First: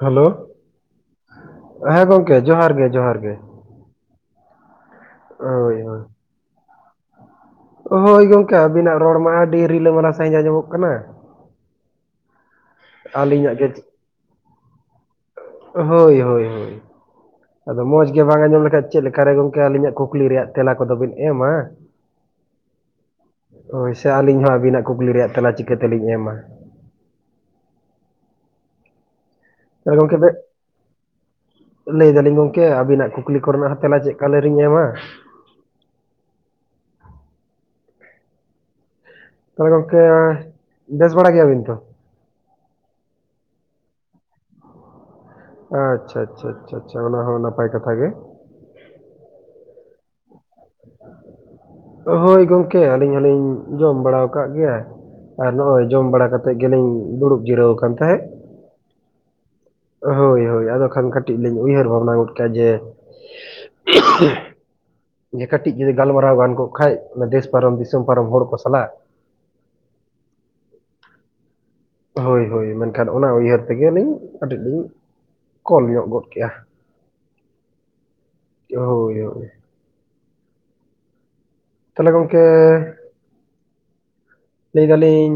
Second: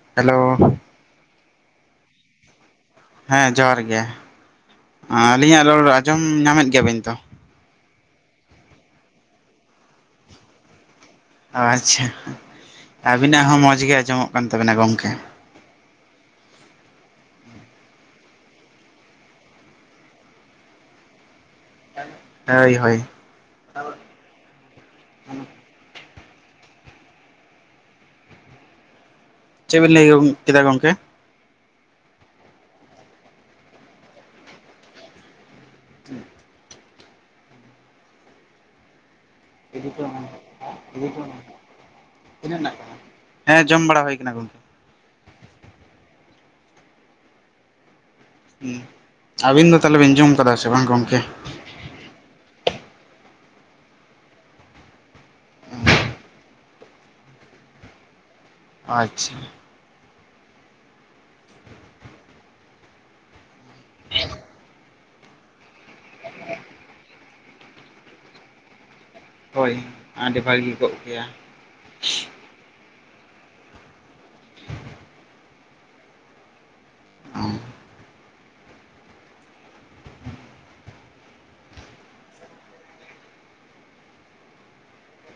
Hello ᱦᱮᱸ ᱜᱚᱝᱠᱮ ᱡᱚᱦᱟᱨ ᱜᱮ ᱡᱚᱦᱟᱨ ᱜᱮ ᱾ ᱦᱮᱸ ᱡᱚᱦᱟᱨ ᱜᱮ ᱟᱹᱞᱤᱧᱟᱜ ᱦᱳᱭ ᱨᱚᱲ ᱦᱳᱭ ᱟᱸᱡᱚᱢ ᱧᱟᱢᱮᱫ ᱜᱮᱭᱟᱵᱤᱱ ᱛᱚ? ᱦᱳᱭ ᱜᱚᱝᱠᱮ ᱟᱵᱤᱱᱟᱜ ᱨᱚᱲ ᱢᱟ ᱟᱹᱰᱤ ᱨᱤᱞᱟᱹᱢᱟᱞᱟ ᱥᱟ. ᱦᱤᱪ ᱟᱸᱡᱚᱢᱚᱜ ᱠᱟᱱᱟ ᱾ ᱟᱪ-ᱪᱷᱟ ᱟᱹᱵᱤᱱᱟᱜ ᱦᱚᱸ ᱢᱚᱡᱽ ᱜᱮ ᱟᱸᱡᱚᱢᱚᱜ ᱠᱟᱱ ᱛᱟᱵᱮᱱᱟ ᱜᱚᱢᱠᱮ᱾ ᱦᱳᱭ ᱦᱳᱭ ᱦᱳᱭ᱾ ᱟᱫᱚ ᱢᱚᱸᱡᱽ ᱜᱮ ᱵᱟᱝ ᱟᱸᱡᱚᱢ ᱞᱮᱠᱷᱟᱡ ᱪᱮᱫ ᱞᱮᱠᱟᱨᱮ ᱜᱚᱢᱠᱮ ᱟᱞᱤᱧᱟᱜ ᱠᱩᱠᱞᱤ ᱨᱮᱭᱟᱜ ᱛᱮᱞᱟ ᱠᱚᱫᱚ ᱵᱤᱱ ᱮᱢᱟ᱾ ᱦᱮᱭ ᱦᱳᱭ᱾ ᱦᱳᱭ ᱥᱮ ᱟᱞᱤᱧ ᱦᱚᱸ ᱟᱵᱤᱱᱟᱜ ᱠᱩᱠᱞᱤ ᱨᱮᱭᱟᱜ ᱛᱮᱞᱟ ᱪᱤᱠᱟᱹᱛᱮᱞᱤᱧ ᱮᱢᱟ᱾ ᱪᱮᱜ ᱵᱤᱱ ᱛᱟᱦᱚᱞᱮ ᱞᱟᱹᱭ ᱜᱚᱝᱠᱮ ᱜᱚ ᱵᱮ ᱠᱮᱫᱟ ᱜᱚᱢᱠᱮ᱾ ᱞᱟᱹᱭ ᱫᱟᱞᱤᱧ ᱜᱚᱝᱠᱮ ᱟᱵᱤᱱᱟᱜ ᱠᱩᱠᱞᱤ ᱠᱚᱨᱮᱱᱟᱜ ᱦᱚᱸ ᱛᱮᱞᱟ ᱪᱮᱜ ᱠᱟ ᱞᱮᱨᱤᱧ ᱮᱢᱟ? [inaudible] ᱛᱚ ᱜᱚᱝᱠᱮ ᱵᱮᱥ ᱵᱟᱲᱟ ᱜᱮᱭᱟᱵᱤᱱ ᱛᱚ᱾ ᱛᱤᱱᱟᱹᱜ ᱦᱮᱱᱟᱜ ᱛᱟᱢᱟ ᱦᱮᱸ ᱡᱚᱢ ᱵᱟᱲᱟ ᱦᱳᱭ ᱠᱟᱱᱟ ᱜᱚᱢᱠᱮ᱾ ᱟᱪ-ᱪᱷᱟ ᱪᱷᱟ ᱪᱷᱟ ᱪᱷᱟ ᱟᱪᱷᱟ ᱚᱱᱟ ᱦᱚᱸ ᱱᱟᱯᱟᱭ ᱠᱟᱛᱷᱟ ᱜᱮ᱾ ᱟᱵᱤᱱ ᱫᱚ ᱛᱟᱦᱞᱮ ᱵᱤᱱ ᱡᱚᱢ ᱠᱟᱫᱟ ᱥᱮ ᱵᱟᱝ ᱜᱚᱢᱠᱮ? ᱦᱳᱭ ᱜᱚᱝᱠᱮ ᱟᱹᱞᱤᱧ ᱦᱚᱞᱤᱧ ᱡᱚᱢ ᱵᱟᱲᱟᱣ ᱠᱟᱜ ᱜᱮᱭᱟ᱾ ᱟᱨ ᱱᱚᱜ ᱚᱭ ᱡᱚᱢ ᱵᱟᱲᱟ ᱠᱟᱛᱮᱜ ᱜᱮᱞᱤᱧ ᱫᱩᱲᱩᱵ ᱡᱤᱨᱟᱹᱣ ᱠᱟᱱ ᱛᱟᱸᱦᱮᱜ᱾ ᱟᱪᱪᱷᱟ᱾ ᱦᱳᱭ ᱦᱳᱭ ᱟᱫᱚ ᱠᱷᱟᱱ ᱠᱟᱴᱤᱡ ᱞᱤᱧ ᱩᱭᱦᱟᱹᱨ ᱵᱷᱟᱵᱽᱱᱟ ᱜᱚᱫ ᱠᱮᱜ-ᱟ ᱡᱮ᱾ ᱡᱮ ᱠᱟᱴᱤᱡ ᱡᱩᱫᱤ ᱜᱟᱞᱢᱟᱨᱟᱣ ᱜᱟᱱ ᱠᱚᱜ ᱠᱷᱟᱡ ᱚᱱᱟ ᱫᱮᱥ ᱯᱟᱨᱚᱢ ᱫᱤᱥᱚᱢ ᱯᱟᱨᱚᱢ ᱦᱚᱲ ᱠᱚ ᱥᱟᱞᱟᱜ᱾ ᱦᱳᱭ ᱟᱰᱤ ᱵᱷᱟᱜᱤ ᱠᱚᱜ ᱠᱮᱭᱟ᱾ ᱦᱳᱭ ᱦᱳᱭ ᱢᱮᱱᱠᱷᱟᱱ ᱚᱱᱟ ᱩᱭᱦᱟᱹᱨ ᱛᱮᱜᱮ ᱞᱤᱧ ᱠᱟᱴᱤᱡ ᱞᱤᱧ ᱠᱚᱞ ᱧᱚᱜ ᱜᱚᱫ ᱠᱮᱜ-ᱟ᱾ ᱚ᱾ ᱦᱳᱭ ᱧᱚᱜ ᱜᱮ᱾ ᱛᱟᱦᱞᱮ ᱜᱚᱢᱠᱮ᱾ ᱞᱟᱹᱭ ᱫᱟᱞᱤᱧ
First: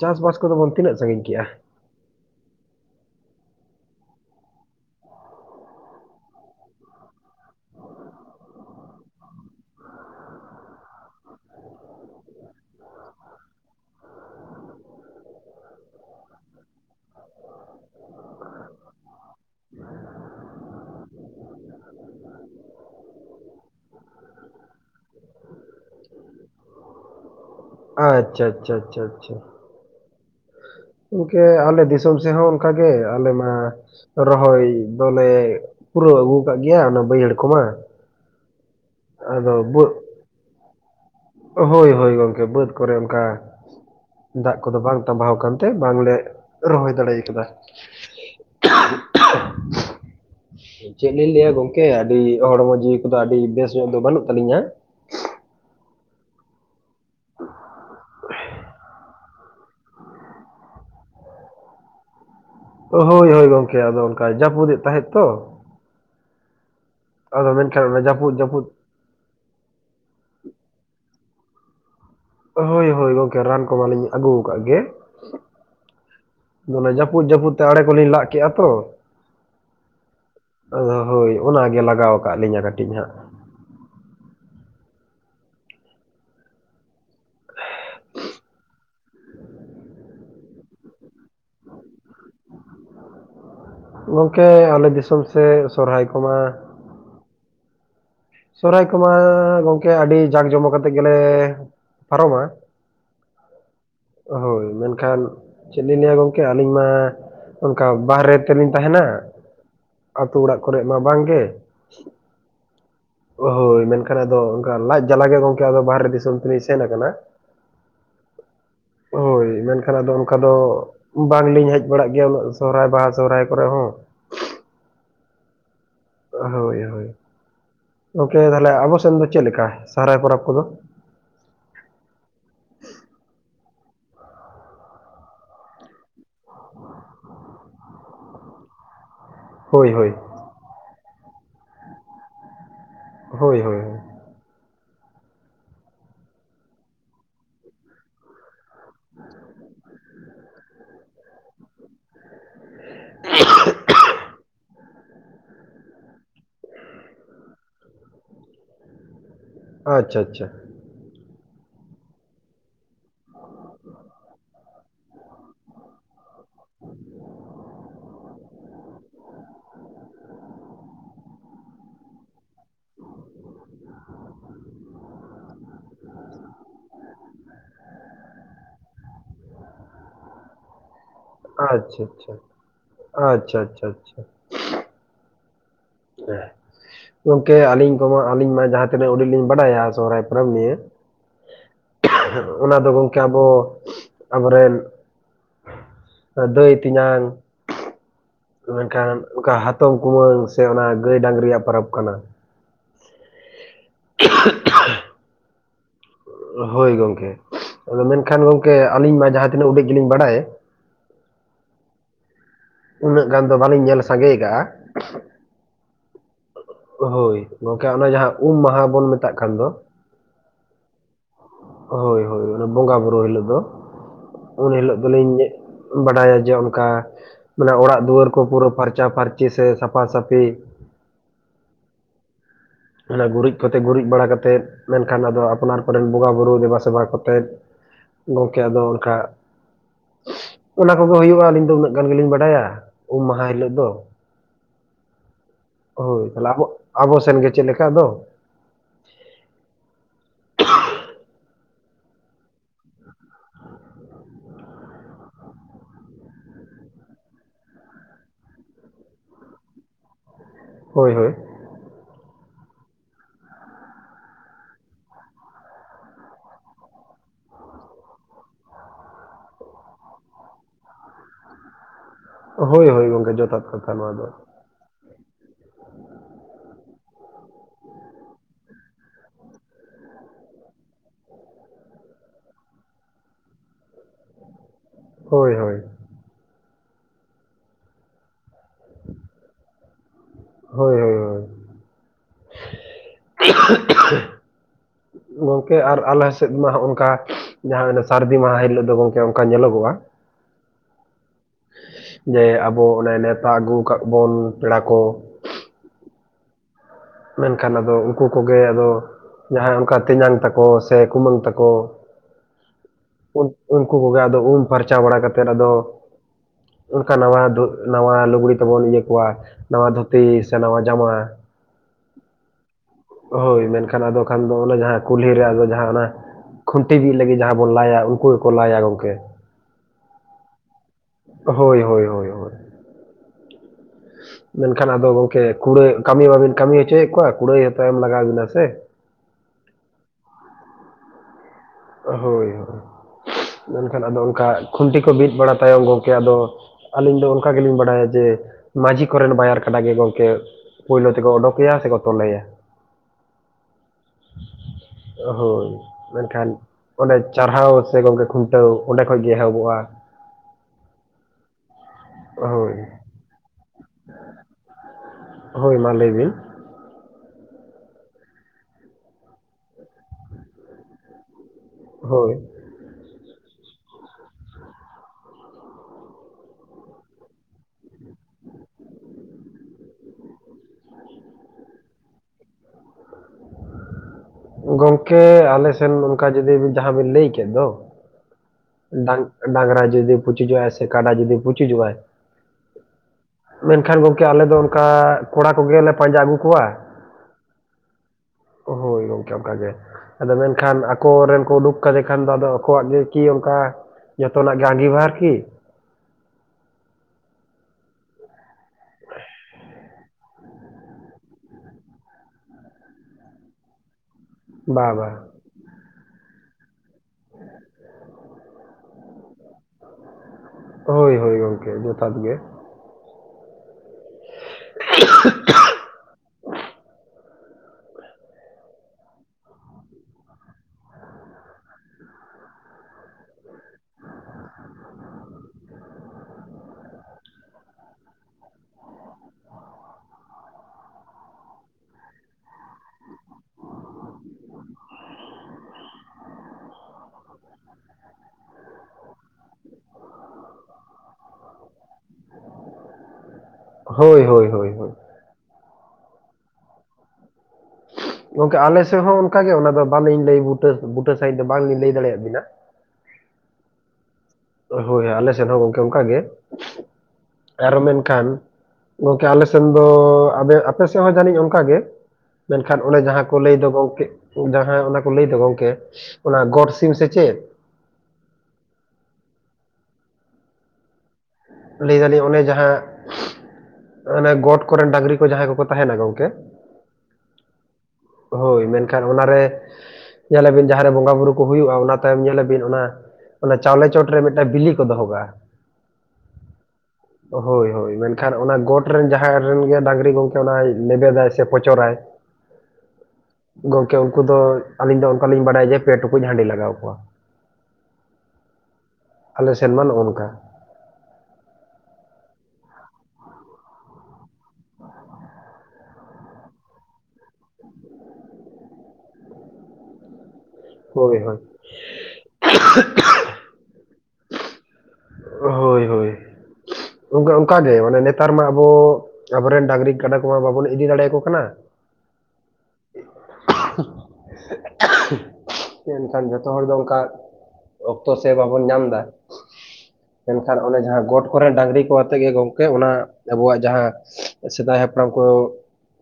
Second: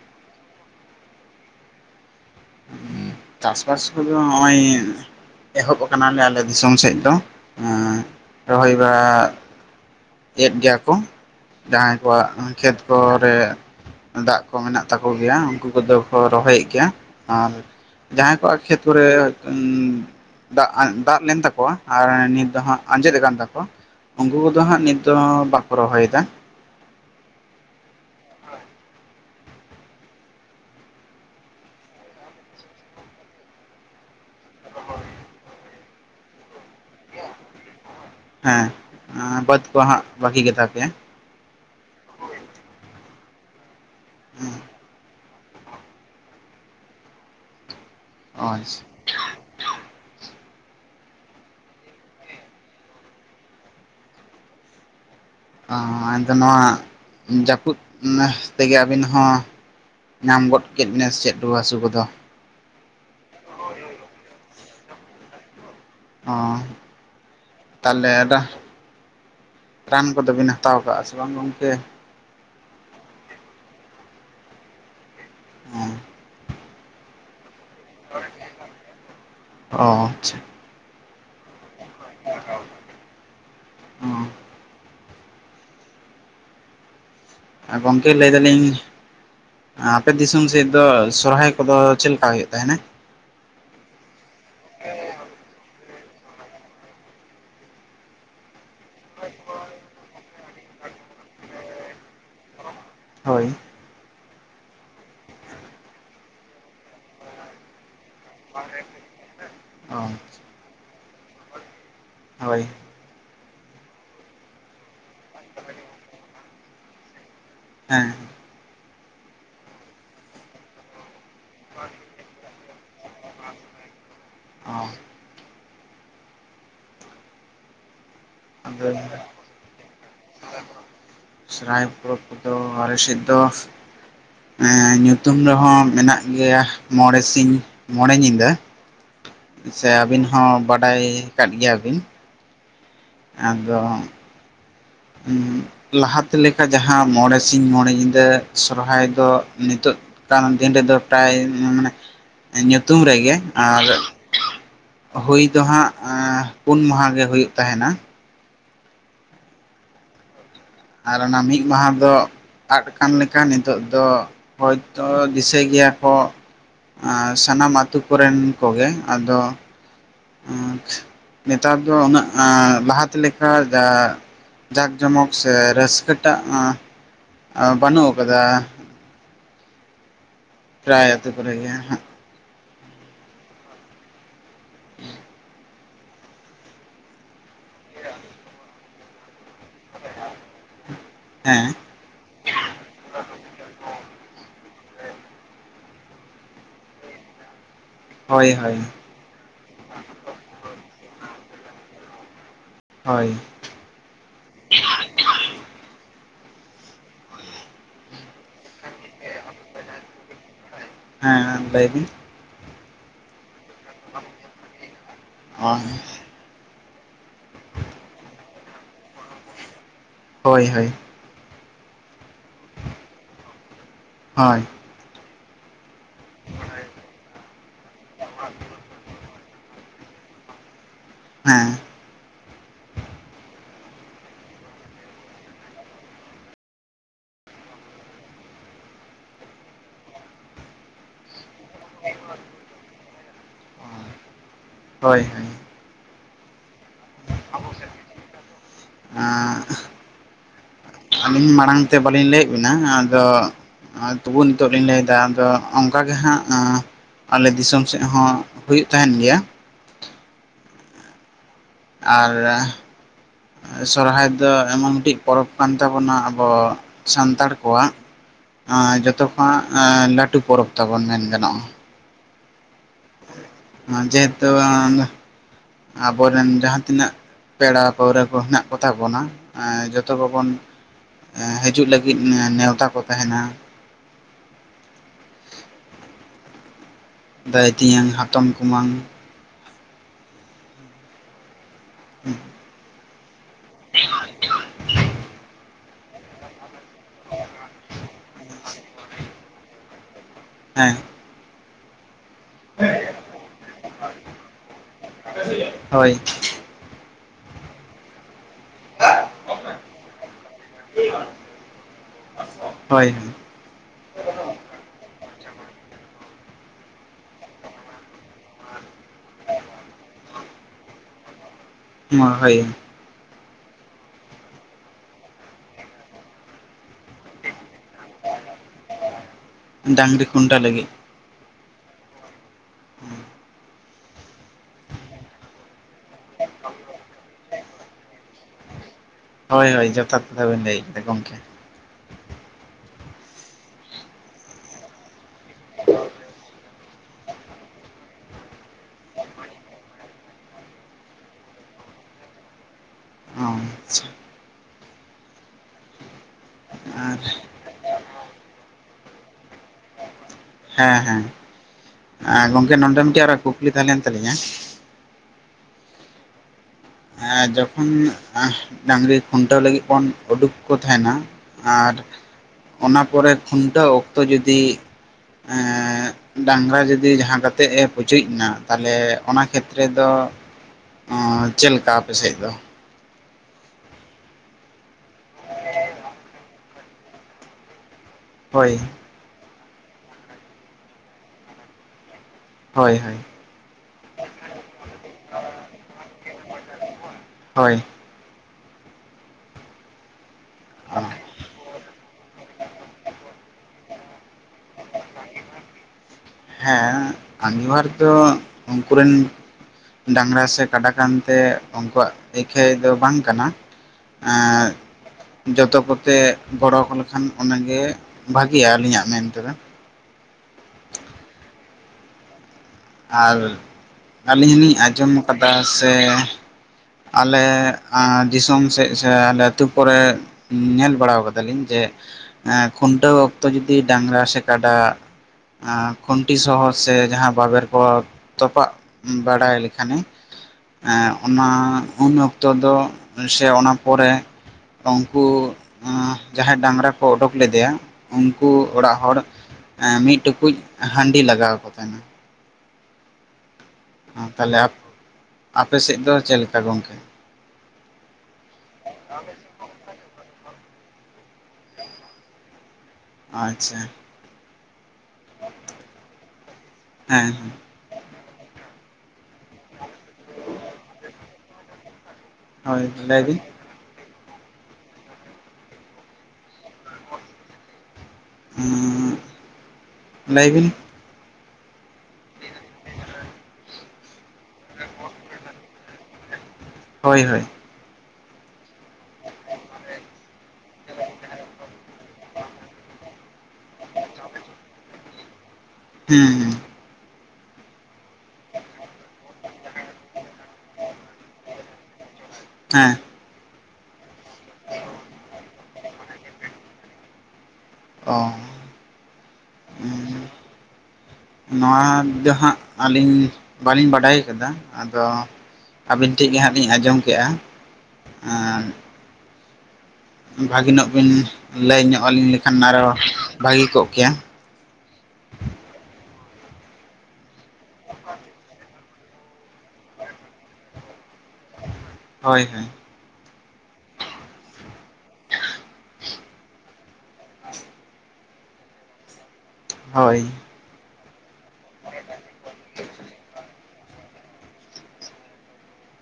ᱪᱟᱥ ᱵᱟᱥ ᱠᱚᱫᱚ ᱵᱚᱱ ᱛᱤᱱᱟᱹᱜ ᱥᱟᱸᱜᱤᱧ ᱠᱮᱜ-ᱟ? ᱪᱟᱥ ᱵᱟᱥ ᱠᱚᱫᱚ ᱱᱚᱜᱚᱭ᱾ ᱮᱦᱚᱵ ᱠᱟᱱᱟᱞᱮ ᱟᱞᱮ ᱫᱤᱥᱚᱢ ᱥᱮᱫ ᱫᱚ, ᱮᱸ ᱨᱚᱦᱚᱭ ᱵᱟᱲᱟ᱾ ᱮᱫ ᱜᱮᱭᱟ ᱠᱚ ᱡᱟᱸᱦᱟᱭ ᱠᱚᱣᱟᱜ ᱠᱷᱮᱛ ᱠᱚᱨᱮ᱾ ᱫᱟᱜ ᱠᱚ ᱢᱮᱱᱟᱜ ᱛᱟᱠᱚ ᱜᱮᱭᱟ ᱩᱱᱠᱩ ᱠᱚᱫᱚ ᱠᱚ ᱨᱚᱦᱚᱭᱮᱜ ᱜᱮᱭᱟ ᱟᱨ᱾ ᱡᱟᱸᱦᱟᱭ ᱠᱚᱣᱟᱜ ᱠᱷᱮᱛ ᱠᱚᱨᱮ ᱩᱸ᱾ ᱫᱟᱜ ᱟᱸ ᱫᱟᱜ ᱞᱮᱱ ᱛᱟᱠᱚᱣᱟ ᱟᱨ ᱱᱤᱛ ᱫᱚ ᱦᱟᱸᱜ ᱟᱸᱡᱮᱫ ᱠᱟᱱ ᱛᱟᱠᱚᱣᱟ ᱩᱱᱠᱩ ᱠᱚᱫᱚ ᱦᱟᱸᱜ ᱱᱤᱛ᱾ ᱫᱚ ᱵᱟᱠᱚ ᱨᱚᱦᱚᱭᱮᱫᱟ᱾ ᱟᱪ-ᱪᱷᱟ ᱪᱷᱟ ᱪᱷᱟ ᱪᱷᱟ᱾ ᱜᱚᱢᱠᱮ ᱟᱞᱮ ᱫᱤᱥᱚᱢ ᱥᱮᱜ ᱦᱚᱸ ᱚᱱᱠᱟᱜᱮ ᱟᱞᱮ ᱢᱟ᱾ ᱨᱚᱦᱚᱭ ᱫᱚᱞᱮ ᱯᱩᱨᱟᱹᱣ ᱟᱹᱜᱩ ᱠᱟᱜ ᱜᱮᱭᱟ ᱚᱱᱟ ᱵᱟᱹᱭᱦᱟᱹᱲ ᱠᱚᱢᱟ᱾ ᱦᱮᱸ ᱵᱟᱹᱫᱽ ᱠᱚ ᱦᱟᱸᱜ ᱵᱟᱠᱤ ᱜᱮᱛᱟ ᱯᱮᱭᱟ᱾ ᱦᱳᱭ ᱦᱳᱭ ᱜᱚᱢᱠᱮ ᱵᱟᱹᱫᱽ ᱠᱚᱨᱮ ᱚᱱᱠᱟ᱾ ᱫᱟᱜ ᱠᱚᱫᱚ ᱵᱟᱝ ᱛᱟᱸᱵᱟᱣ ᱠᱟᱱᱛᱮ ᱵᱟᱝᱞᱮ ᱨᱚᱦᱚᱭ ᱫᱟᱲᱮᱭ ᱠᱟᱫᱟ᱾ ᱚ ᱟᱪ [unintelligible] ᱪᱮᱜ ᱞᱤᱧ ᱞᱟᱹᱭᱟ ᱜᱚᱢᱠᱮ ᱟᱰᱤ ᱦᱚᱲᱢᱚ ᱡᱤᱣᱤ ᱠᱚᱫᱚ ᱟᱰᱤ ᱵᱮᱥ ᱧᱚᱜ ᱫᱚ ᱵᱟᱱᱩᱜ ᱛᱟᱞᱤᱧᱟ᱾ ᱟᱸ ᱟᱫᱚ ᱱᱚᱣᱟ ᱡᱟᱯᱩᱫ ᱛᱮᱜᱮ ᱟᱵᱤᱱ ᱦᱚᱸ᱾ ᱧᱟᱢ ᱜᱚᱫ ᱠᱮᱫ ᱵᱤᱱᱟᱹ ᱥᱮ ᱪᱮᱫ ᱨᱩᱣᱟᱹ ᱦᱟᱹᱥᱩ ᱠᱚᱫᱚ᱾ ᱦᱳᱭ ᱦᱳᱭ ᱜᱚᱢᱠᱮ ᱟᱫᱚ ᱚᱱᱠᱟ ᱡᱟᱯᱩᱫᱮᱫ ᱛᱟᱦᱮᱸᱫ ᱛᱚ᱾ ᱚᱸ ᱟᱫᱚ ᱢᱮᱱᱠᱷᱟᱱ ᱚᱱᱟ ᱛᱟᱦᱞᱮ ᱡᱟᱹᱯᱩᱫ ᱟᱫᱟ᱾ ᱡᱟᱹᱯᱩᱫ ᱨᱟᱱ ᱠᱚᱫᱚ ᱵᱤᱱ ᱦᱟᱛᱟᱣ ᱠᱟᱜ-ᱟ ᱥᱮ ᱵᱟᱝ ᱜᱚᱢᱠᱮ᱾ ᱦᱳᱭ ᱦᱳᱭ ᱜᱚᱝᱠᱮ ᱨᱟᱱ ᱠᱚᱢᱟᱞᱤᱧ ᱟᱜᱩ ᱠᱟᱜ ᱜᱮᱭᱟ᱾ ᱦᱮᱸ᱾ ᱵᱚᱞᱮ ᱡᱟᱹᱯᱩᱫ ᱡᱟᱹᱯᱩᱫ ᱛᱮ ᱟᱲᱮ ᱠᱚᱞᱤᱧ ᱞᱟᱜ ᱠᱮᱫᱼᱟ ᱛᱚ, ᱚ ᱟᱪᱪᱷᱟ᱾ ᱚ ᱦᱳᱭ ᱚᱱᱟᱜᱮ ᱞᱟᱜᱟᱣ ᱠᱟᱜ ᱞᱤᱧᱟᱹ ᱠᱟᱹᱴᱤᱡ ᱦᱟᱸᱜ᱾ ᱜᱚᱝᱠᱮ ᱞᱟᱹᱭ ᱫᱟᱞᱤᱧ ᱟᱯᱮ ᱫᱤᱥᱚᱢ ᱥᱮᱫ ᱫᱚ ᱥᱚᱨᱦᱟᱭ ᱠᱚᱫᱚ ᱪᱮᱫ ᱞᱮᱠᱟ ᱦᱩᱭᱩᱜ ᱛᱟᱦᱮᱸᱱᱟ? ᱜᱚᱢᱠᱮ ᱟᱞᱮ ᱫᱤᱥᱚᱢ ᱥᱮᱫ ᱥᱚᱦᱨᱟᱭ ᱠᱚᱢᱟ ᱥᱚᱦᱨᱟᱭ ᱠᱚᱢᱟ ᱜᱚᱝᱠᱮ ᱟᱹᱰᱤ ᱡᱟᱸᱠ ᱡᱚᱢᱚᱠ ᱠᱟᱛᱮᱫ ᱜᱮᱞᱮ ᱯᱟᱨᱚᱢᱟ, ᱦᱳᱭ᱾ ᱦᱳᱭ ᱢᱮᱱᱠᱷᱟᱱ ᱪᱮᱫ ᱞᱤᱧ ᱞᱟᱹᱭᱟ ᱜᱚᱢᱠᱮ ᱟᱹᱞᱤᱧ ᱢᱟ ᱚᱱᱠᱟ ᱵᱟᱦᱨᱮ ᱛᱮᱞᱤᱧ ᱛᱟᱦᱮᱸᱱᱟ ᱚ ᱟᱛᱳ ᱚᱲᱟᱜ ᱠᱚᱨᱮ ᱢᱟ ᱵᱟᱝᱜᱮ᱾ ᱦᱳᱭ᱾ ᱦᱳᱭ ᱢᱮᱱᱠᱷᱟᱱ ᱟᱫᱚ ᱚᱱᱠᱟ ᱞᱟᱡ ᱡᱟᱞᱟ ᱜᱮ ᱜᱚᱝᱠᱮ ᱟᱫᱚ ᱵᱟᱦᱨᱮ ᱫᱤᱥᱚᱢ ᱛᱮᱞᱤᱧ ᱥᱮᱱ ᱟᱠᱟᱱᱟ᱾ ᱦᱮᱸ ᱦᱳᱭ ᱢᱮᱱᱠᱷᱟᱱ ᱟᱫᱚ ᱚᱱᱠᱟ ᱫᱚ ᱵᱟᱝᱞᱤᱧ ᱦᱮᱡ ᱵᱟᱲᱟᱜ ᱜᱮᱭᱟ ᱩᱱᱟᱹᱜ ᱥᱚᱦᱨᱟᱭ ᱵᱟᱦᱟ ᱥᱚᱦᱨᱟᱭ ᱠᱚᱨᱮ ᱦᱚᱸ, ᱚ᱾ ᱦᱳᱭ ᱦᱳᱭ ᱜᱚᱝᱠᱮ ᱛᱟᱦᱚᱞᱮ ᱟᱫᱚ ᱟᱵᱚ ᱥᱮᱱ ᱫᱚ ᱪᱮᱫ ᱞᱮᱠᱟ ᱥᱚᱦᱨᱟᱭ ᱯᱚᱨᱚᱵᱽ ᱠᱚᱫᱚ? ᱥᱚᱦᱨᱟᱭ ᱯᱚᱨᱚᱵᱽ ᱠᱚᱫᱚ ᱟᱞᱮᱥᱮᱫ ᱫᱚ ᱮᱸ ᱧᱩᱛᱩᱢ ᱨᱮᱦᱚᱸ ᱢᱮᱱᱟᱜ ᱜᱮᱭᱟ ᱢᱚᱬᱮ ᱥᱤᱧ ᱢᱚᱬᱮ ᱧᱤᱫᱟᱹ ᱥᱮ ᱦᱳᱭ ᱦᱳᱭ ᱟᱹᱵᱤᱱ ᱦᱚᱸ ᱵᱟᱰᱟᱭ ᱠᱟᱫ ᱜᱮᱭᱟ ᱵᱤᱱ, ᱦᱳᱭ ᱦᱳᱭ ᱟᱫᱚ ᱦᱳᱭ ᱩᱸᱜ ᱞᱟᱦᱟᱛᱮ ᱞᱮᱠᱟ ᱡᱟᱦᱟᱸ ᱢᱚᱬᱮ ᱥᱤᱧ ᱢᱚᱬᱮ ᱧᱤᱫᱟᱹ ᱥᱚᱨᱦᱟᱭ ᱫᱚ ᱱᱤᱛᱚᱜ ᱛᱟᱭᱚᱸᱢ ᱫᱤᱱ ᱨᱮᱫᱚ ᱯᱨᱟᱭ ᱢᱟᱱᱮ ᱧᱩᱛᱩᱢ ᱨᱮᱜᱮ ᱟᱨ ᱦᱩᱭ ᱫᱚ ᱦᱟᱸᱜ ᱯᱩᱱ ᱢᱟᱦᱟ ᱜᱮ ᱦᱩᱭᱩᱜ ᱛᱟᱦᱮᱸᱱᱟ, ᱟᱪᱪᱷᱟ ᱟᱪᱪᱷᱟ᱾ ᱟᱨ ᱚᱱᱟ ᱢᱤᱫ ᱢᱟᱦᱟ ᱫᱚ ᱟᱫ ᱠᱟᱱ ᱞᱮᱠᱟ ᱱᱤᱛᱚᱜ ᱫᱚ ᱦᱚᱭᱛᱚ ᱫᱤᱥᱟᱹᱭ ᱜᱮᱭᱟ ᱠᱚ, ᱟᱸ ᱥᱟᱱᱟᱢ ᱟᱛᱩ ᱠᱚᱨᱮᱱ ᱠᱚᱜᱮ ᱟᱫᱚ [unintelligible] ᱱᱮᱛᱟᱨ ᱫᱚ ᱩᱱᱟᱹᱜ ᱞᱟᱦᱟᱛᱮ ᱞᱮᱠᱟ ᱡᱟ ᱡᱟᱠ ᱡᱚᱢᱚᱠ ᱥᱮ ᱨᱟᱹᱥᱠᱟᱹᱴᱟᱜ ᱟ ᱵᱟᱹᱱᱩᱜ ᱟᱠᱟᱫᱟ ᱯᱨᱟᱭ ᱟᱛᱳ ᱠᱚᱨᱮ ᱜᱮ ᱟᱪᱪᱷᱟ ᱦᱟᱸᱜ᱾ ᱟᱪᱪᱷᱟ ᱟᱪᱪᱷᱟ ᱟᱪᱪᱷᱟ ᱟᱪᱪᱷᱟ᱾ ᱦᱮᱸ ᱜᱚᱢᱠᱮ ᱟᱹᱞᱤᱧ ᱠᱚᱢᱟ ᱟᱹᱞᱤᱧ ᱢᱟ ᱡᱟᱦᱟᱸ ᱛᱤᱱᱟᱹᱜ ᱩᱰᱤᱜ ᱞᱤᱧ ᱵᱟᱰᱟᱭᱟ ᱥᱚᱦᱨᱟᱭ ᱯᱚᱨᱚᱵᱽ ᱱᱤᱭᱮ ᱦᱮᱸ᱾ ᱚᱱᱟ ᱫᱚ ᱜᱚᱢᱠᱮ ᱟᱵᱚ ᱟᱵᱚᱨᱮᱱ ᱫᱟᱹᱭ-ᱛᱮᱧᱟᱝ ᱦᱳᱭ ᱦᱳᱭ ᱢᱮᱱᱠᱷᱟᱱ ᱚᱱᱠᱟ ᱦᱟᱛᱚᱢ-ᱠᱩᱢᱟᱹᱝ ᱥᱮ ᱚᱱᱟ ᱜᱟᱹᱭ ᱰᱟᱝᱨᱤᱭᱟᱜ ᱯᱚᱨᱚᱵᱽ ᱠᱟᱱᱟ᱾ ᱦᱳᱭ᱾ [inaudible] ᱦᱳᱭ ᱜᱚᱢᱠᱮ ᱟᱫᱚ ᱢᱮᱱᱠᱷᱟᱱ ᱜᱚᱢᱠᱮ ᱟᱹᱞᱤᱧ ᱢᱟ ᱡᱟᱦᱟᱸ ᱛᱤᱱᱟᱹᱜ ᱩᱰᱤᱡ ᱜᱮᱞᱤᱧ ᱵᱟᱰᱟᱭ ᱦᱮᱸ ᱞᱟᱹᱭᱵᱤᱱ᱾ ᱩᱱᱟᱹᱜ ᱜᱟᱱ ᱫᱚ ᱵᱟᱹᱞᱤᱧ ᱧᱮᱞ ᱥᱟᱸᱜᱮ ᱠᱟᱜᱼᱟ, ᱚ᱾ ᱦᱳᱭ ᱜᱚᱝᱠᱮ ᱚᱱᱟ ᱡᱟᱦᱟᱸ ᱩᱢ ᱢᱟᱦᱟ ᱵᱚᱱ ᱢᱮᱛᱟᱜ ᱠᱟᱱ ᱫᱚ, ᱦᱳᱭ ᱦᱳᱭ᱾ ᱦᱳᱭ ᱦᱳᱭ ᱚᱱᱟ ᱵᱚᱸᱜᱟᱼᱵᱩᱨᱩ ᱦᱤᱞᱳᱜ ᱫᱚ ᱦᱳᱭ ᱩᱱ ᱦᱤᱞᱳᱜ ᱫᱚᱞᱤᱧ ᱵᱟᱰᱟᱭᱟ ᱡᱮ ᱚᱱᱠᱟ ᱢᱟᱱᱮ ᱚᱲᱟᱜ ᱫᱩᱣᱟᱹᱨ ᱠᱚ ᱯᱩᱨᱟᱹ ᱯᱷᱟᱨᱪᱟ ᱯᱷᱟᱹᱨᱪᱤ ᱥᱮ ᱥᱟᱯᱷᱟ ᱥᱟᱹᱯᱷᱤ ᱦᱮᱸ ᱾ ᱚᱱᱟ ᱜᱩᱨᱤᱡᱽ ᱠᱚᱛᱮ ᱜᱩᱨᱤᱡᱽ ᱵᱟᱲᱟ ᱠᱟᱛᱮᱫ ᱢᱮᱱᱠᱷᱟᱱ ᱟᱫᱚ ᱟᱯᱱᱟᱨ ᱠᱚᱨᱮᱱ ᱵᱚᱸᱜᱟ ᱵᱩᱨᱩ ᱫᱮᱵᱟᱼᱥᱮᱵᱟ ᱠᱟᱛᱮᱫ ᱜᱚᱢᱠᱮ ᱟᱫᱚ ᱚᱱᱠᱟ ᱚᱱᱟ ᱠᱚᱜᱮ ᱦᱩᱭᱩᱜᱼᱟ, ᱟᱹᱞᱤᱧ ᱫᱚ ᱩᱱᱟᱹᱜ ᱜᱟᱱ ᱜᱮᱞᱤᱧ ᱵᱟᱲᱟᱭᱟ ᱩᱢ ᱢᱟᱦᱟ ᱦᱤᱞᱚᱜ ᱫᱚ᱾ [inaudible] ᱦᱳᱭ, ᱦᱳᱭ᱾ ᱦᱳᱭ ᱛᱟᱦᱚᱞᱮ ᱟᱵᱚ ᱟᱵᱚ ᱥᱮᱱᱜᱮ ᱪᱮᱫ ᱞᱮᱠᱟ ᱫᱚ? ᱟᱹᱞᱤᱧ ᱢᱟᱲᱟᱝ ᱛᱮ ᱵᱟᱹᱞᱤᱧ ᱞᱟᱹᱭᱮᱫ ᱵᱤᱱᱟ ᱟᱫᱚ ᱛᱚᱵᱩ ᱱᱤᱛᱚᱜ ᱞᱤᱧ ᱞᱟᱹᱭ ᱮᱫᱟ ᱟᱫᱚ ᱚᱱᱠᱟᱜᱮ ᱦᱟᱸᱜ ᱟᱞᱮ ᱫᱤᱥᱚᱢ ᱥᱮᱫ ᱦᱚᱸ ᱦᱩᱭᱩᱜ ᱛᱟᱦᱮᱱ ᱜᱮᱭᱟ᱾ ᱦᱳᱭ, ᱦᱳᱭ ᱾ ᱟᱨ ᱥᱚᱨᱦᱟᱭ ᱫᱚ ᱮᱢᱚᱱ ᱢᱤᱫᱴᱮᱱ ᱯᱚᱨᱚᱵᱽ ᱠᱟᱱ ᱛᱟᱵᱚᱱᱟ ᱟᱵᱚ ᱥᱟᱱᱛᱟᱲ ᱠᱚᱣᱟᱜ ᱡᱚᱛᱚ ᱠᱷᱱᱟᱜ ᱞᱟᱹᱴᱩ ᱯᱚᱨᱚᱵᱽ ᱛᱟᱵᱚᱱ ᱢᱮᱱ ᱜᱟᱱᱚᱜᱼᱟ᱾ ᱦᱳᱭ, ᱦᱳᱭ ᱾ ᱡᱮᱦᱮᱛᱩ ᱟᱵᱚᱨᱮᱱ ᱡᱟᱦᱟᱸ ᱛᱤᱱᱟᱹᱜ ᱯᱮᱲᱟ ᱯᱟᱹᱣᱲᱟᱹ ᱠᱚ ᱦᱮᱱᱟᱜ ᱠᱚᱛᱟ ᱵᱚᱱᱟ ᱡᱚᱛᱚ ᱜᱮᱵᱚᱱ ᱦᱤᱡᱩᱜ ᱞᱟᱹᱜᱤᱫ ᱱᱮᱣᱛᱟ ᱠᱚ ᱛᱟᱦᱮᱱᱟ ᱾ ᱦᱳᱭ, ᱦᱳᱭ ᱾ ᱫᱟᱹᱭ ᱛᱮᱧᱟᱝ ᱦᱟᱛᱚᱢ ᱠᱩᱢᱟᱹᱝ ᱦᱳᱭ, ᱦᱳᱭ, ᱦᱳᱭ ᱾ ᱜᱚᱝᱠᱮ ᱟᱨ ᱟᱞᱮ ᱥᱮᱫ ᱢᱟ ᱦᱚᱜᱼᱚᱭ ᱚᱱᱠᱟ ᱡᱟᱦᱟᱸ ᱥᱟᱹᱨᱫᱤ ᱢᱟᱦᱟ ᱦᱤᱞᱳᱜ ᱫᱚ ᱜᱚᱢᱠᱮ ᱚᱱᱠᱟ ᱧᱮᱞᱚᱜᱚᱜᱼᱟ ᱦᱮᱸ ᱾ ᱡᱮ ᱟᱵᱚ ᱚᱱᱮ ᱱᱮᱣᱛᱟ ᱟᱹᱜᱩ ᱟᱠᱟᱫ ᱵᱚᱱ ᱯᱮᱲᱟ ᱠᱚ ᱾ ᱦᱳᱭ ᱾ ᱢᱮᱱᱠᱷᱟᱱ ᱟᱫᱚ ᱩᱱᱠᱩ ᱠᱚᱜᱮ ᱟᱫᱚ ᱡᱟᱦᱟᱸᱭ ᱚᱱᱠᱟ ᱛᱮᱧᱟᱝ ᱛᱟᱠᱚ ᱥᱮ ᱠᱩᱢᱟᱹᱝ ᱛᱟᱠᱚ ᱦᱳᱭ ᱩᱱᱠᱩ ᱠᱚᱜᱮ ᱟᱫᱚ ᱩᱢ ᱯᱷᱟᱨᱪᱟ ᱵᱟᱲᱟ ᱠᱟᱛᱮᱫ ᱟᱫᱚ ᱚᱱᱠᱟ ᱱᱟᱣᱟ, ᱱᱟᱣᱟ ᱞᱩᱜᱽᱲᱤ ᱛᱮᱵᱚᱱ ᱤᱭᱟᱹ ᱠᱚᱣᱟ ᱾ ᱱᱟᱣᱟ ᱫᱷᱩᱛᱤ ᱥᱮ ᱱᱟᱣᱟ ᱡᱟᱢᱟ ᱦᱳᱭ ᱾ ᱦᱳᱭ ᱢᱮᱱᱠᱷᱟᱱ ᱟᱫᱚ ᱠᱷᱟᱱ ᱫᱚ ᱚᱱᱮ ᱡᱟᱦᱟᱸ ᱠᱩᱞᱦᱤ ᱨᱮ ᱟᱫᱚ ᱡᱟᱦᱟᱸ ᱚᱱᱟ ᱠᱷᱩᱱᱴᱤ ᱵᱤᱫ ᱞᱟᱹᱜᱤᱫ ᱡᱟᱦᱟᱸ ᱵᱚᱱ ᱞᱟᱭᱟ ᱩᱱᱠᱩ ᱜᱮᱠᱚ ᱞᱟᱭᱟ ᱜᱚᱢᱠᱮ᱾ ᱰᱟᱝᱨᱤ ᱠᱷᱩᱱᱴᱟᱹᱣ ᱞᱟᱹᱜᱤᱫ ᱾ ᱦᱳᱭ, ᱦᱳᱭ, ᱦᱳᱭ ᱾ [inaudible] ᱢᱮᱱᱠᱷᱟᱱ ᱟᱫᱚ ᱜᱚᱝᱢᱠᱮ ᱠᱩᱲᱟᱹᱭ ᱠᱟᱹᱢᱤ ᱢᱟᱹᱵᱤᱱ ᱠᱟᱹᱢᱤ ᱦᱚᱪᱚᱭᱮᱫ ᱠᱚᱣᱟ, ᱠᱩᱲᱟᱹᱭ ᱦᱚᱸ ᱛᱚ ᱮᱢ ᱞᱟᱜᱟᱣ ᱵᱤᱱᱟ ᱥᱮ ᱾ ᱦᱳᱭ, ᱦᱳᱭ ᱡᱚᱛᱷᱟᱛ ᱵᱮᱱ ᱞᱟᱹᱭ ᱠᱮᱫᱟ ᱜᱚᱝᱠᱮ ᱾ ᱦᱳᱭ, ᱦᱳᱭ ᱢᱮᱱᱠᱷᱟᱱ ᱟᱫᱚ ᱚᱱᱠᱟ ᱠᱷᱩᱱᱴᱤ ᱠᱚ ᱵᱤᱫ ᱵᱟᱲᱟ ᱛᱟᱭᱚᱢ ᱜᱚᱝᱠᱮ ᱟᱫᱚ ᱟᱹᱞᱤᱧ ᱫᱚ ᱚᱱᱠᱟ ᱜᱮᱞᱤᱧ ᱵᱟᱲᱟᱭᱟ ᱡᱮ, ᱢᱟᱹᱡᱷᱤ ᱠᱚᱨᱮᱱ ᱵᱟᱭᱟᱨ ᱠᱟᱰᱟ ᱜᱮ ᱜᱚᱝᱠᱮ ᱯᱳᱭᱞᱳ ᱛᱮᱠᱚ ᱚᱰᱚᱠᱮᱭᱟ ᱥᱮ ᱠᱚ ᱛᱚᱞᱮᱭᱟ ᱾ ᱚ ᱟᱪᱪᱷᱟ ᱦᱳᱭ ᱢᱮᱱᱠᱷᱟᱱ ᱚᱸᱰᱮ ᱟᱨ ᱪᱟᱨᱦᱟᱣ ᱥᱮ ᱜᱚᱝᱠᱮ ᱠᱷᱩᱱᱴᱟᱹᱣ ᱚᱸᱰᱮ ᱠᱷᱚᱡ ᱜᱮ ᱮᱦᱚᱵᱚᱜᱼᱟ ᱾ ᱦᱮᱸ, ᱦᱮᱸ ᱜᱚᱝᱠᱮ ᱦᱳᱭ ᱱᱚᱸᱰᱮ ᱢᱤᱫᱴᱮᱡ ᱠᱩᱠᱞᱤ ᱛᱟᱦᱮᱸ ᱠᱮᱱ ᱛᱟᱞᱤᱧᱟ ᱦᱳᱭ ᱢᱟ ᱞᱟᱹᱭ ᱵᱤᱱ᱾ ᱡᱚᱠᱷᱚᱱ ᱰᱟᱝᱨᱤ ᱠᱷᱩᱱᱴᱟᱹᱣ ᱞᱟᱹᱜᱤᱫ ᱵᱚᱱ ᱩᱰᱩᱠ ᱠᱚ ᱛᱟᱦᱮᱱᱟ᱾ ᱟᱨ ᱦᱳᱭ ᱚᱱᱟ ᱯᱚᱨᱮ ᱠᱷᱩᱱᱴᱟᱹᱣ ᱚᱠᱛᱚ ᱡᱩᱫᱤ ᱮᱸᱻ᱾ ᱰᱟᱝᱨᱟ ᱡᱩᱫᱤ ᱡᱟᱦᱟᱸ ᱠᱟᱛᱮᱜ ᱮ ᱯᱩᱪᱩᱡ ᱮᱱᱟ ᱛᱟᱦᱞᱮ ᱚᱱᱟ ᱠᱷᱮᱛᱨᱮ ᱫᱚ᱾ ᱚ ᱪᱮᱫᱞᱮᱠᱟ ᱟᱯᱮ ᱥᱮᱫ ᱫᱚ᱾ ᱜᱚᱝᱠᱮ ᱟᱞᱮᱥᱮᱱ ᱚᱱᱠᱟ ᱡᱩᱫᱤ ᱡᱟᱦᱟᱸ ᱵᱤᱱ ᱞᱟᱹᱭ ᱠᱮᱫ ᱫᱚ᱾ ᱦᱳᱭ ᱰᱟᱝ ᱰᱟᱝᱨᱟ ᱡᱩᱫᱤ ᱯᱩᱪᱩᱡ ᱡᱚ ᱟᱭ ᱥᱮ ᱠᱟᱰᱟ ᱡᱫᱤ ᱯᱩᱪᱩᱡ ᱡᱚ ᱟᱭ᱾ ᱦᱳᱭ ᱦᱳᱭ ᱢᱮᱱᱠᱷᱟᱱ ᱜᱚᱢᱠᱮ ᱟᱞᱮ ᱫᱚ ᱚᱱᱠᱟ ᱠᱚᱲᱟ ᱠᱚᱜᱮᱞᱮ ᱯᱟᱸᱡᱟ ᱟᱹᱜᱩ ᱠᱚᱣᱟ᱾ ᱦᱳᱭ ᱦᱳᱭ ᱜᱚᱝᱠᱮ ᱚᱱᱠᱟ ᱜᱮ ᱟᱫᱚ ᱢᱮᱱᱠᱷᱟᱱ ᱟᱠᱳ ᱨᱮᱱ ᱠᱚ ᱩᱰᱩᱠ᱾ ᱠᱟᱫᱮ ᱠᱷᱟᱱ ᱫᱚ ᱟᱫᱚ ᱟᱠᱚᱣᱟᱜ ᱜᱮ ᱠᱤ ᱚᱱᱠᱟ ᱡᱚᱛᱚᱱᱟᱜ ᱜᱮ ᱟᱺᱜᱤᱵᱷᱟᱨ ᱠᱤ? ᱦᱮᱸ ᱟᱺᱜᱤᱵᱷᱟᱨ ᱫᱚ ᱩᱱᱠᱩ ᱨᱮᱱ᱾ ᱰᱟᱝᱨᱟ ᱥᱮ ᱠᱟᱰᱟ ᱠᱟᱱᱛᱮ ᱩᱱᱠᱩᱣᱟᱜ ᱟᱹᱠᱷᱟᱹᱭ ᱫᱚ ᱵᱟᱝ ᱠᱟᱱᱟ᱾ ᱟᱸ ᱵᱟ ᱵᱟ ᱡᱚᱛᱚ ᱠᱚᱛᱮ ᱜᱚᱲᱚ ᱠᱚ ᱞᱮᱠᱷᱟᱱ ᱩᱱᱟᱹᱜ ᱵᱷᱟᱜᱤᱜᱼᱟ ᱟᱹᱞᱤᱧᱟᱜ ᱢᱮᱱ ᱛᱮᱫᱚ᱾ ᱦᱳᱭ ᱦᱳᱭ ᱜᱚᱢᱠᱮ ᱡᱚᱛᱷᱟᱛ ᱜᱮ᱾ ᱟᱨ ᱟᱹᱞᱤᱧ ᱦᱚᱞᱤᱧ ᱟᱸᱡᱚᱢ ᱠᱟᱫᱟ ᱥᱮ᱾ ᱟᱞᱮ ᱫᱤᱥᱚᱢ ᱥᱮᱫ ᱥᱮ ᱟᱞᱮ ᱟᱹᱛᱩ ᱠᱚᱨᱮ ᱧᱮᱞ ᱵᱟᱲᱟ ᱟᱠᱟᱫᱟᱞᱤᱧ ᱡᱮ᱾ ᱮᱸ ᱠᱷᱩᱱᱴᱟᱹᱣ ᱚᱠᱛᱚ ᱡᱚᱫᱤ ᱰᱟᱝᱨᱟ ᱥᱮ ᱠᱟᱰᱟ᱾ ᱠᱷᱩᱱᱴᱤ ᱥᱚᱦ ᱥᱮ ᱡᱟᱦᱟᱸ ᱵᱟᱵᱮᱨ ᱠᱚ ᱛᱚᱯᱟᱜ ᱵᱟᱲᱟᱭ ᱞᱮᱠᱷᱟᱱᱮ ᱮ ᱚᱱᱟ᱾ ᱩᱱ ᱚᱠᱛᱚ ᱫᱚ ᱥᱮ ᱚᱱᱟ ᱯᱚᱨᱮ᱾ ᱩᱱᱠᱩ ᱡᱟᱦᱟᱸᱭ ᱰᱟᱝᱨᱟ ᱠᱚ ᱩᱰᱩᱠ ᱞᱮᱫᱮᱭᱟ ᱩᱱᱠᱩ ᱚᱲᱟᱜ ᱦᱚᱲ᱾ ᱢᱤᱫ ᱴᱩᱠᱩᱡ ᱦᱟᱺᱰᱤ ᱞᱟᱜᱟᱣ ᱠᱚ ᱛᱟᱦᱮᱱᱟ᱾ ᱦᱳᱭ ᱦᱳᱭ ᱛᱟᱦᱚᱞᱮ ᱦᱳᱭ ᱟᱯ ᱦᱳᱭ ᱟᱯᱮ ᱥᱮᱫ ᱫᱚ ᱪᱮᱫ ᱞᱮᱠᱟ ᱜᱚᱝᱠᱮ? ᱜᱚᱝᱠᱮ ᱟᱞᱮ ᱥᱮᱫ ᱦᱚᱸ ᱚᱱᱠᱟᱜᱮ ᱚᱱᱟ ᱫᱚ ᱵᱟᱞᱤᱧ ᱞᱟᱹᱭ ᱵᱩᱴᱟᱹ ᱵᱩᱴᱟᱹ ᱥᱟᱺᱦᱤᱡ ᱫᱚ ᱵᱟᱝᱞᱤᱧ ᱞᱟᱹᱭ ᱫᱟᱲᱮᱭᱟ ᱵᱤᱱᱟ᱾ ᱟᱪᱪᱷᱟ ᱦᱳᱭ ᱟᱞᱮ ᱥᱮᱫ ᱦᱚᱸ ᱜᱚᱢᱠᱮ ᱚᱱᱠᱟᱜᱮ ᱦᱮᱸ ᱦᱮᱸ ᱟᱨᱚ ᱢᱮᱱᱠᱷᱟᱱ᱾ ᱜᱚᱝᱠᱮ ᱟᱞᱮ ᱥᱮᱱ ᱫᱚ ᱟᱯᱮ ᱥᱮᱫ ᱦᱚᱸ ᱡᱟᱹᱱᱤᱡ ᱚᱱᱠᱟ ᱜᱮ᱾ ᱢᱮᱱᱠᱷᱟᱱ ᱦᱳᱭ ᱚᱱᱮ ᱡᱟᱦᱟᱸ ᱠᱚ ᱵᱤᱱ ᱞᱟᱹᱭ ᱫᱚ ᱜᱚᱝᱠᱮ᱾ ᱡᱟᱦᱟᱸ ᱚᱱᱟ ᱠᱚ ᱞᱟᱹᱭᱫᱟ ᱜᱚᱝᱠᱮ ᱚᱱᱟ ᱜᱚᱴ ᱥᱤᱢ ᱥᱮ ᱪᱮᱜ? [unintelligible] ᱞᱟ. ᱭ ᱵᱤᱱ ᱞᱟᱹᱭ ᱫᱟᱞᱤᱧ ᱚᱱᱮ ᱡᱟᱦᱟᱸ᱾ ᱚᱱᱮ ᱜᱚᱴ ᱠᱚᱨᱮᱱ ᱰᱟᱝᱨᱤ ᱠᱚ ᱡᱟᱦᱟᱸᱭ ᱠᱚᱠᱚ ᱛᱟᱦᱮᱱᱟ ᱜᱚᱢᱠᱮ᱾ ᱦᱳᱭ ᱦᱳᱭ ᱦᱳᱭ ᱢᱮᱱᱠᱷᱟᱱ ᱚᱱᱟᱨᱮ᱾ ᱧᱮᱞ ᱞᱟᱵᱤᱱ ᱡᱟᱦᱟᱸᱨᱮ ᱵᱚᱸᱜᱟᱼᱵᱩᱨᱩ ᱠᱚ ᱦᱩᱭᱩᱜᱼᱟ ᱚᱱᱟ ᱛᱟᱭᱚᱢ ᱧᱮᱞ ᱟᱹᱵᱤᱱ ᱚᱱᱟ᱾ ᱚᱱᱟ ᱪᱟᱣᱞᱮ ᱪᱚᱴ ᱨᱮ ᱢᱤᱫᱴᱟᱝ ᱵᱤᱞᱤ ᱠᱚ ᱫᱚᱦᱚ ᱠᱟᱜᱼᱟ ᱾ ᱦᱮᱸ ᱦᱮᱸ ᱦᱳᱭ ᱦᱳᱭ ᱢᱮᱱᱠᱷᱟᱱ ᱚᱱᱟ ᱜᱚᱴ ᱨᱮᱱ ᱡᱟᱦᱟᱸᱭ ᱨᱮᱱ ᱜᱮ ᱰᱟᱹᱝᱨᱤ ᱜᱚᱢᱠᱮ ᱚᱱᱟᱭ ᱞᱮᱵᱮᱫᱟᱭ ᱥᱮ ᱯᱚᱪᱚᱨᱟᱭ᱾ [unintelligible] ᱦᱮᱸ ᱜᱚᱝᱠᱮ ᱩᱱᱠᱩ ᱫᱚ ᱟᱹᱞᱤᱧ ᱫᱚ ᱚᱱᱠᱟ ᱞᱤᱧ ᱵᱟᱲᱟᱭᱟ ᱡᱮ ᱯᱮ ᱴᱩᱠᱩᱡ ᱦᱟᱺᱰᱤ ᱞᱟᱜᱟᱣᱟ ᱠᱚᱣᱟ᱾ ᱚ ᱟᱞᱮ ᱥᱮᱱ ᱢᱟ ᱱᱚᱜᱼᱚ ᱱᱚᱝᱠᱟ ᱾ ᱱᱚᱣᱟ ᱫᱚᱦᱟᱸᱜ ᱟᱹᱞᱤᱧ ᱵᱟᱹᱞᱤᱧ ᱵᱟᱰᱟᱭ ᱟᱠᱟᱫᱟ ᱟᱫᱚ ᱟᱹᱵᱮᱱ ᱴᱷᱤ ᱜᱮ ᱦᱟᱸᱜ ᱞᱤᱧ ᱟᱸᱡᱚᱢ ᱠᱮᱜᱼᱟ, ᱟᱻ ᱵᱷᱟᱹᱜᱤ ᱧᱚᱜ ᱵᱤᱱ ᱦᱳᱭ ᱦᱳᱭ ᱞᱟᱹᱭ ᱧᱚᱜ ᱟᱹᱞᱤᱧ ᱞᱮᱠᱷᱟᱱ ᱟᱨᱚ ᱵᱷᱟᱹᱜᱤ ᱠᱚᱜ ᱠᱮᱭᱟ ᱾ ᱦᱳᱭ ᱦᱳᱭ ᱚᱱᱠᱟᱜᱮ ᱢᱟᱱᱮ ᱱᱮᱛᱟᱨ ᱢᱟ ᱟᱵᱚ ᱟᱵᱚᱨᱮᱱ ᱰᱟᱹᱝᱨᱤ ᱜᱟᱰᱟ ᱠᱚᱢᱟ ᱵᱟᱵᱚᱱ ᱤᱫᱤ ᱫᱟᱲᱮᱭᱟᱠᱚ ᱠᱟᱱᱟ ᱾ ᱦᱳᱭ ᱦᱳᱭ᱾ ᱮᱱᱠᱷᱟᱱ ᱡᱚᱛᱚ ᱦᱚᱲ ᱫᱚ ᱚᱱᱠᱟ ᱚᱠᱛᱚ ᱥᱮ ᱵᱟᱵᱚᱱ ᱧᱟᱢ ᱫᱟ᱾ ᱦᱳᱭ᱾ ᱟᱨ ᱚᱱᱮ ᱡᱟᱦᱟᱸ ᱜᱚᱴ ᱠᱚᱨᱮ ᱰᱟᱹᱝᱨᱤ ᱠᱚ ᱟᱛᱮ ᱜᱮ ᱜᱚᱢᱠᱮ ᱚᱱᱟ ᱟᱵᱚᱣᱟᱜ ᱡᱟᱦᱟᱸ ᱥᱮᱫᱟᱭ ᱦᱟᱯᱲᱟᱢ ᱠᱚ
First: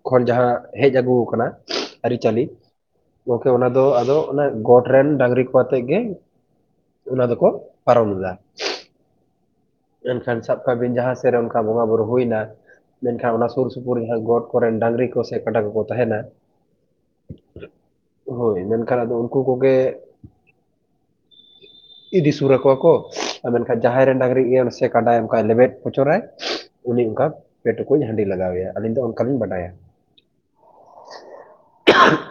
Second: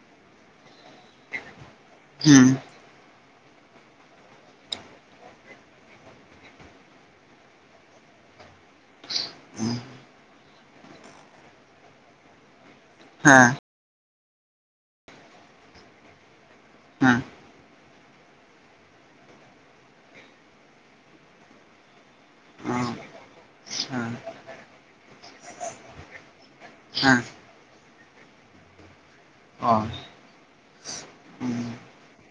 ᱠᱷᱚᱱ ᱡᱟᱦᱟᱸ ᱦᱮᱡ ᱟᱹᱜᱩ ᱟᱠᱟᱱᱟ ᱟᱹᱨᱤᱪᱟᱹᱞᱤ ᱦᱮᱸ ᱜᱚᱢᱠᱮ ᱚᱱᱟ ᱫᱚ ᱟᱫᱚ ᱚᱱᱟ ᱜᱚᱴ ᱨᱮᱱ ᱰᱟᱝᱨᱤ ᱠᱚ ᱟᱛᱮᱜ ᱜᱮ ᱚᱱᱟ ᱫᱟᱠᱚ ᱯᱚᱨᱚᱢ ᱮᱫᱟ ᱾ ᱢᱮᱱᱠᱷᱟᱱ ᱥᱟᱵ ᱠᱟᱜ ᱵᱤᱱ ᱡᱟᱦᱟᱸ ᱥᱮᱫ ᱨᱮ ᱚᱱᱠᱟ ᱵᱚᱸᱜᱟ ᱵᱩᱛᱩ ᱦᱩᱭᱱᱟ ᱢᱮᱱᱠᱷᱟᱱ ᱚᱱᱟ ᱦᱮᱸ ᱥᱩᱨ ᱥᱩᱯᱩᱨ ᱨᱮᱱ ᱜᱚᱴ ᱠᱚᱨᱮᱱ ᱰᱟᱹᱝᱨᱤ ᱠᱚ ᱥᱮ ᱠᱟᱰᱟ ᱠᱚᱠᱚ ᱛᱟᱦᱮᱸᱱᱟ᱾ ᱦᱮᱸ᱾ ᱦᱳᱭ ᱢᱮᱱᱠᱷᱟᱱ ᱟᱫᱚ ᱩᱱᱠᱩ ᱠᱚᱜᱮ ᱤᱫᱤ ᱥᱩᱨᱟᱠᱚᱣᱟ ᱠᱚ᱾ ᱟᱨ ᱢᱮᱱᱠᱷᱟᱱ ᱡᱟᱦᱟᱸᱭ ᱦᱮᱸ ᱨᱮᱱ ᱰᱟᱹᱝᱨᱤ ᱥᱮ ᱠᱟᱰᱟᱭ ᱚᱱᱠᱟᱭ ᱞᱮᱵᱮᱫ ᱯᱚᱪᱚᱨᱟᱭ ᱩᱱᱤ ᱦᱮᱸ ᱚᱱᱠᱟ ᱯᱮ ᱴᱩᱠᱩᱡᱧ ᱦᱟᱺᱰᱤ ᱞᱟᱜᱟᱣᱟᱭᱟ ᱟᱹᱞᱤᱧ ᱫᱚ ᱚᱱᱠᱟᱞᱤᱧ ᱵᱟᱰᱟᱭᱟ ᱚ ᱾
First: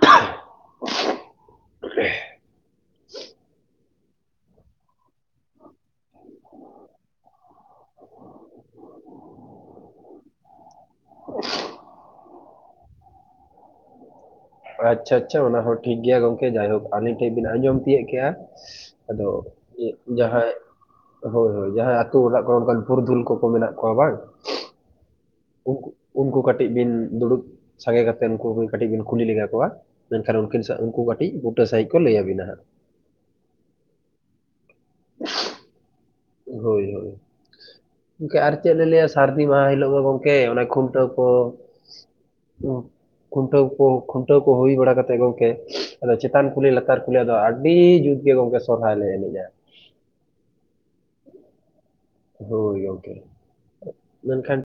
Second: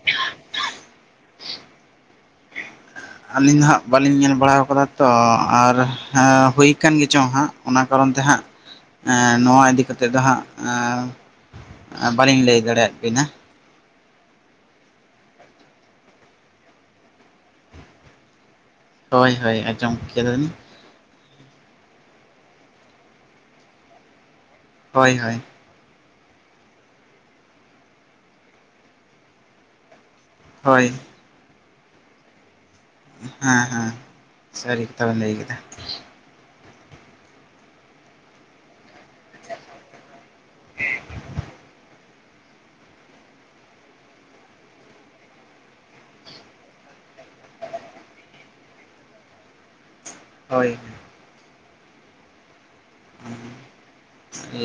[unintelligible] ᱟᱹᱞᱤᱧ ᱫᱚ ᱦᱟᱸᱜ ᱵᱟᱹᱞᱤᱧ ᱧᱮᱞ ᱵᱟᱲᱟᱣ ᱟᱠᱟᱫᱟ ᱛᱚ ᱟᱨ ᱦᱩᱭ ᱠᱟᱱ ᱜᱮᱪᱚᱝ ᱦᱟᱸᱜ ᱚᱱᱟ ᱠᱟᱨᱚᱱ ᱛᱮ ᱦᱟᱸᱜ ᱱᱚᱣᱟ ᱤᱫᱤ ᱠᱟᱛᱮᱜ ᱫᱚ ᱦᱟᱸᱜ ᱵᱟᱹᱞᱤᱧ ᱞᱟᱹᱭ ᱫᱟᱲᱮᱭᱟᱜ ᱵᱮᱱᱟ᱾ ᱟᱪᱪᱷᱟ ᱟᱪᱪᱷᱟ ᱚᱱᱟ ᱦᱚᱸ ᱴᱷᱤᱠ ᱜᱮᱭᱟ ᱜᱚᱝᱠᱮ ᱡᱟᱭᱦᱳᱠ ᱟᱹᱞᱤᱧ ᱴᱷᱮᱱ ᱵᱤᱱ ᱟᱸᱡᱚᱢ ᱛᱤᱭᱳᱜ ᱠᱮᱜᱼᱟ᱾ ᱟᱫᱚ ᱦᱳᱭ ᱦᱳᱭ ᱟᱸᱡᱚᱢ ᱠᱮᱫᱟᱞᱤᱧ ᱡᱟᱦᱟᱸᱭ ᱦᱳᱭ ᱦᱳᱭ ᱡᱟᱦᱟᱸᱭ ᱟᱛᱳ ᱚᱲᱟᱜ ᱠᱚᱨᱮ ᱚᱱᱟᱱ ᱯᱩᱨᱩᱫᱷᱩᱞ ᱠᱚᱠᱚ ᱢᱮᱱᱟᱜ ᱠᱚᱣᱟ ᱵᱟᱝ᱾ ᱦᱳᱭ ᱦᱳᱭ᱾ ᱩ ᱩᱱᱠᱩ ᱠᱟᱹᱴᱤᱡ ᱵᱤᱱ ᱫᱩᱲᱩᱵ ᱥᱟᱸᱜᱮ ᱠᱟᱛᱮᱫ ᱩᱱᱠᱩ ᱠᱟᱹᱴᱤᱡ ᱵᱤᱱ ᱠᱩᱞᱤ ᱞᱮᱜᱟ ᱠᱚᱣᱟ᱾ ᱢᱮᱱᱠᱷᱟᱱ ᱩᱱᱠᱤᱱ ᱥᱟᱶ ᱦᱳᱭ ᱩᱱᱠᱩ ᱠᱟᱹᱴᱤᱡ ᱵᱩᱴᱟᱹ ᱥᱟᱹᱦᱤᱡ ᱠᱚ ᱞᱟᱹᱭ ᱟᱹᱵᱤᱱᱟ ᱦᱟᱸᱜ᱾ ᱦᱮᱸ ᱦᱮᱸ ᱥᱟᱹᱨᱤ ᱠᱟᱛᱷᱟ ᱵᱮᱱ ᱞᱟᱹᱭ ᱠᱮᱫᱟ ᱾ ᱦᱳᱭ ᱦᱳᱭ ᱜᱠᱮ ᱟᱨ ᱪᱮᱫ ᱞᱤᱧ ᱞᱟᱹᱭᱟ ᱥᱟᱹᱨᱫᱤ ᱢᱟᱦᱟᱸ ᱦᱤᱞᱳᱜ ᱫᱚ ᱜᱚᱢᱠᱮ ᱚᱱᱮ ᱠᱷᱩᱱᱴᱟᱹᱣ ᱠᱚ᱾ ᱠᱷᱩᱱᱴᱟᱹᱣ ᱠᱚ ᱠᱷᱩᱱᱴᱟᱹᱣ ᱠᱚ ᱦᱩᱭ ᱵᱟᱲᱟ ᱠᱟᱛᱮᱜ ᱜᱚᱢᱠᱮ ᱟᱫᱚ ᱪᱮᱛᱟᱱ ᱠᱩᱞᱦᱤ ᱞᱟᱛᱟᱨ ᱠᱩᱞᱦᱤ ᱟᱫᱚ ᱟᱹᱰᱤ ᱡᱩᱛ ᱜᱮ ᱜᱚᱢᱠᱮ ᱥᱚᱦᱨᱟᱭ ᱞᱮ ᱮᱱᱮᱡᱼᱟ ᱾ ᱦᱳᱭ᱾ ᱦᱳᱭ ᱜᱚᱝᱠᱮ ᱢᱮᱱᱠᱷᱟᱱ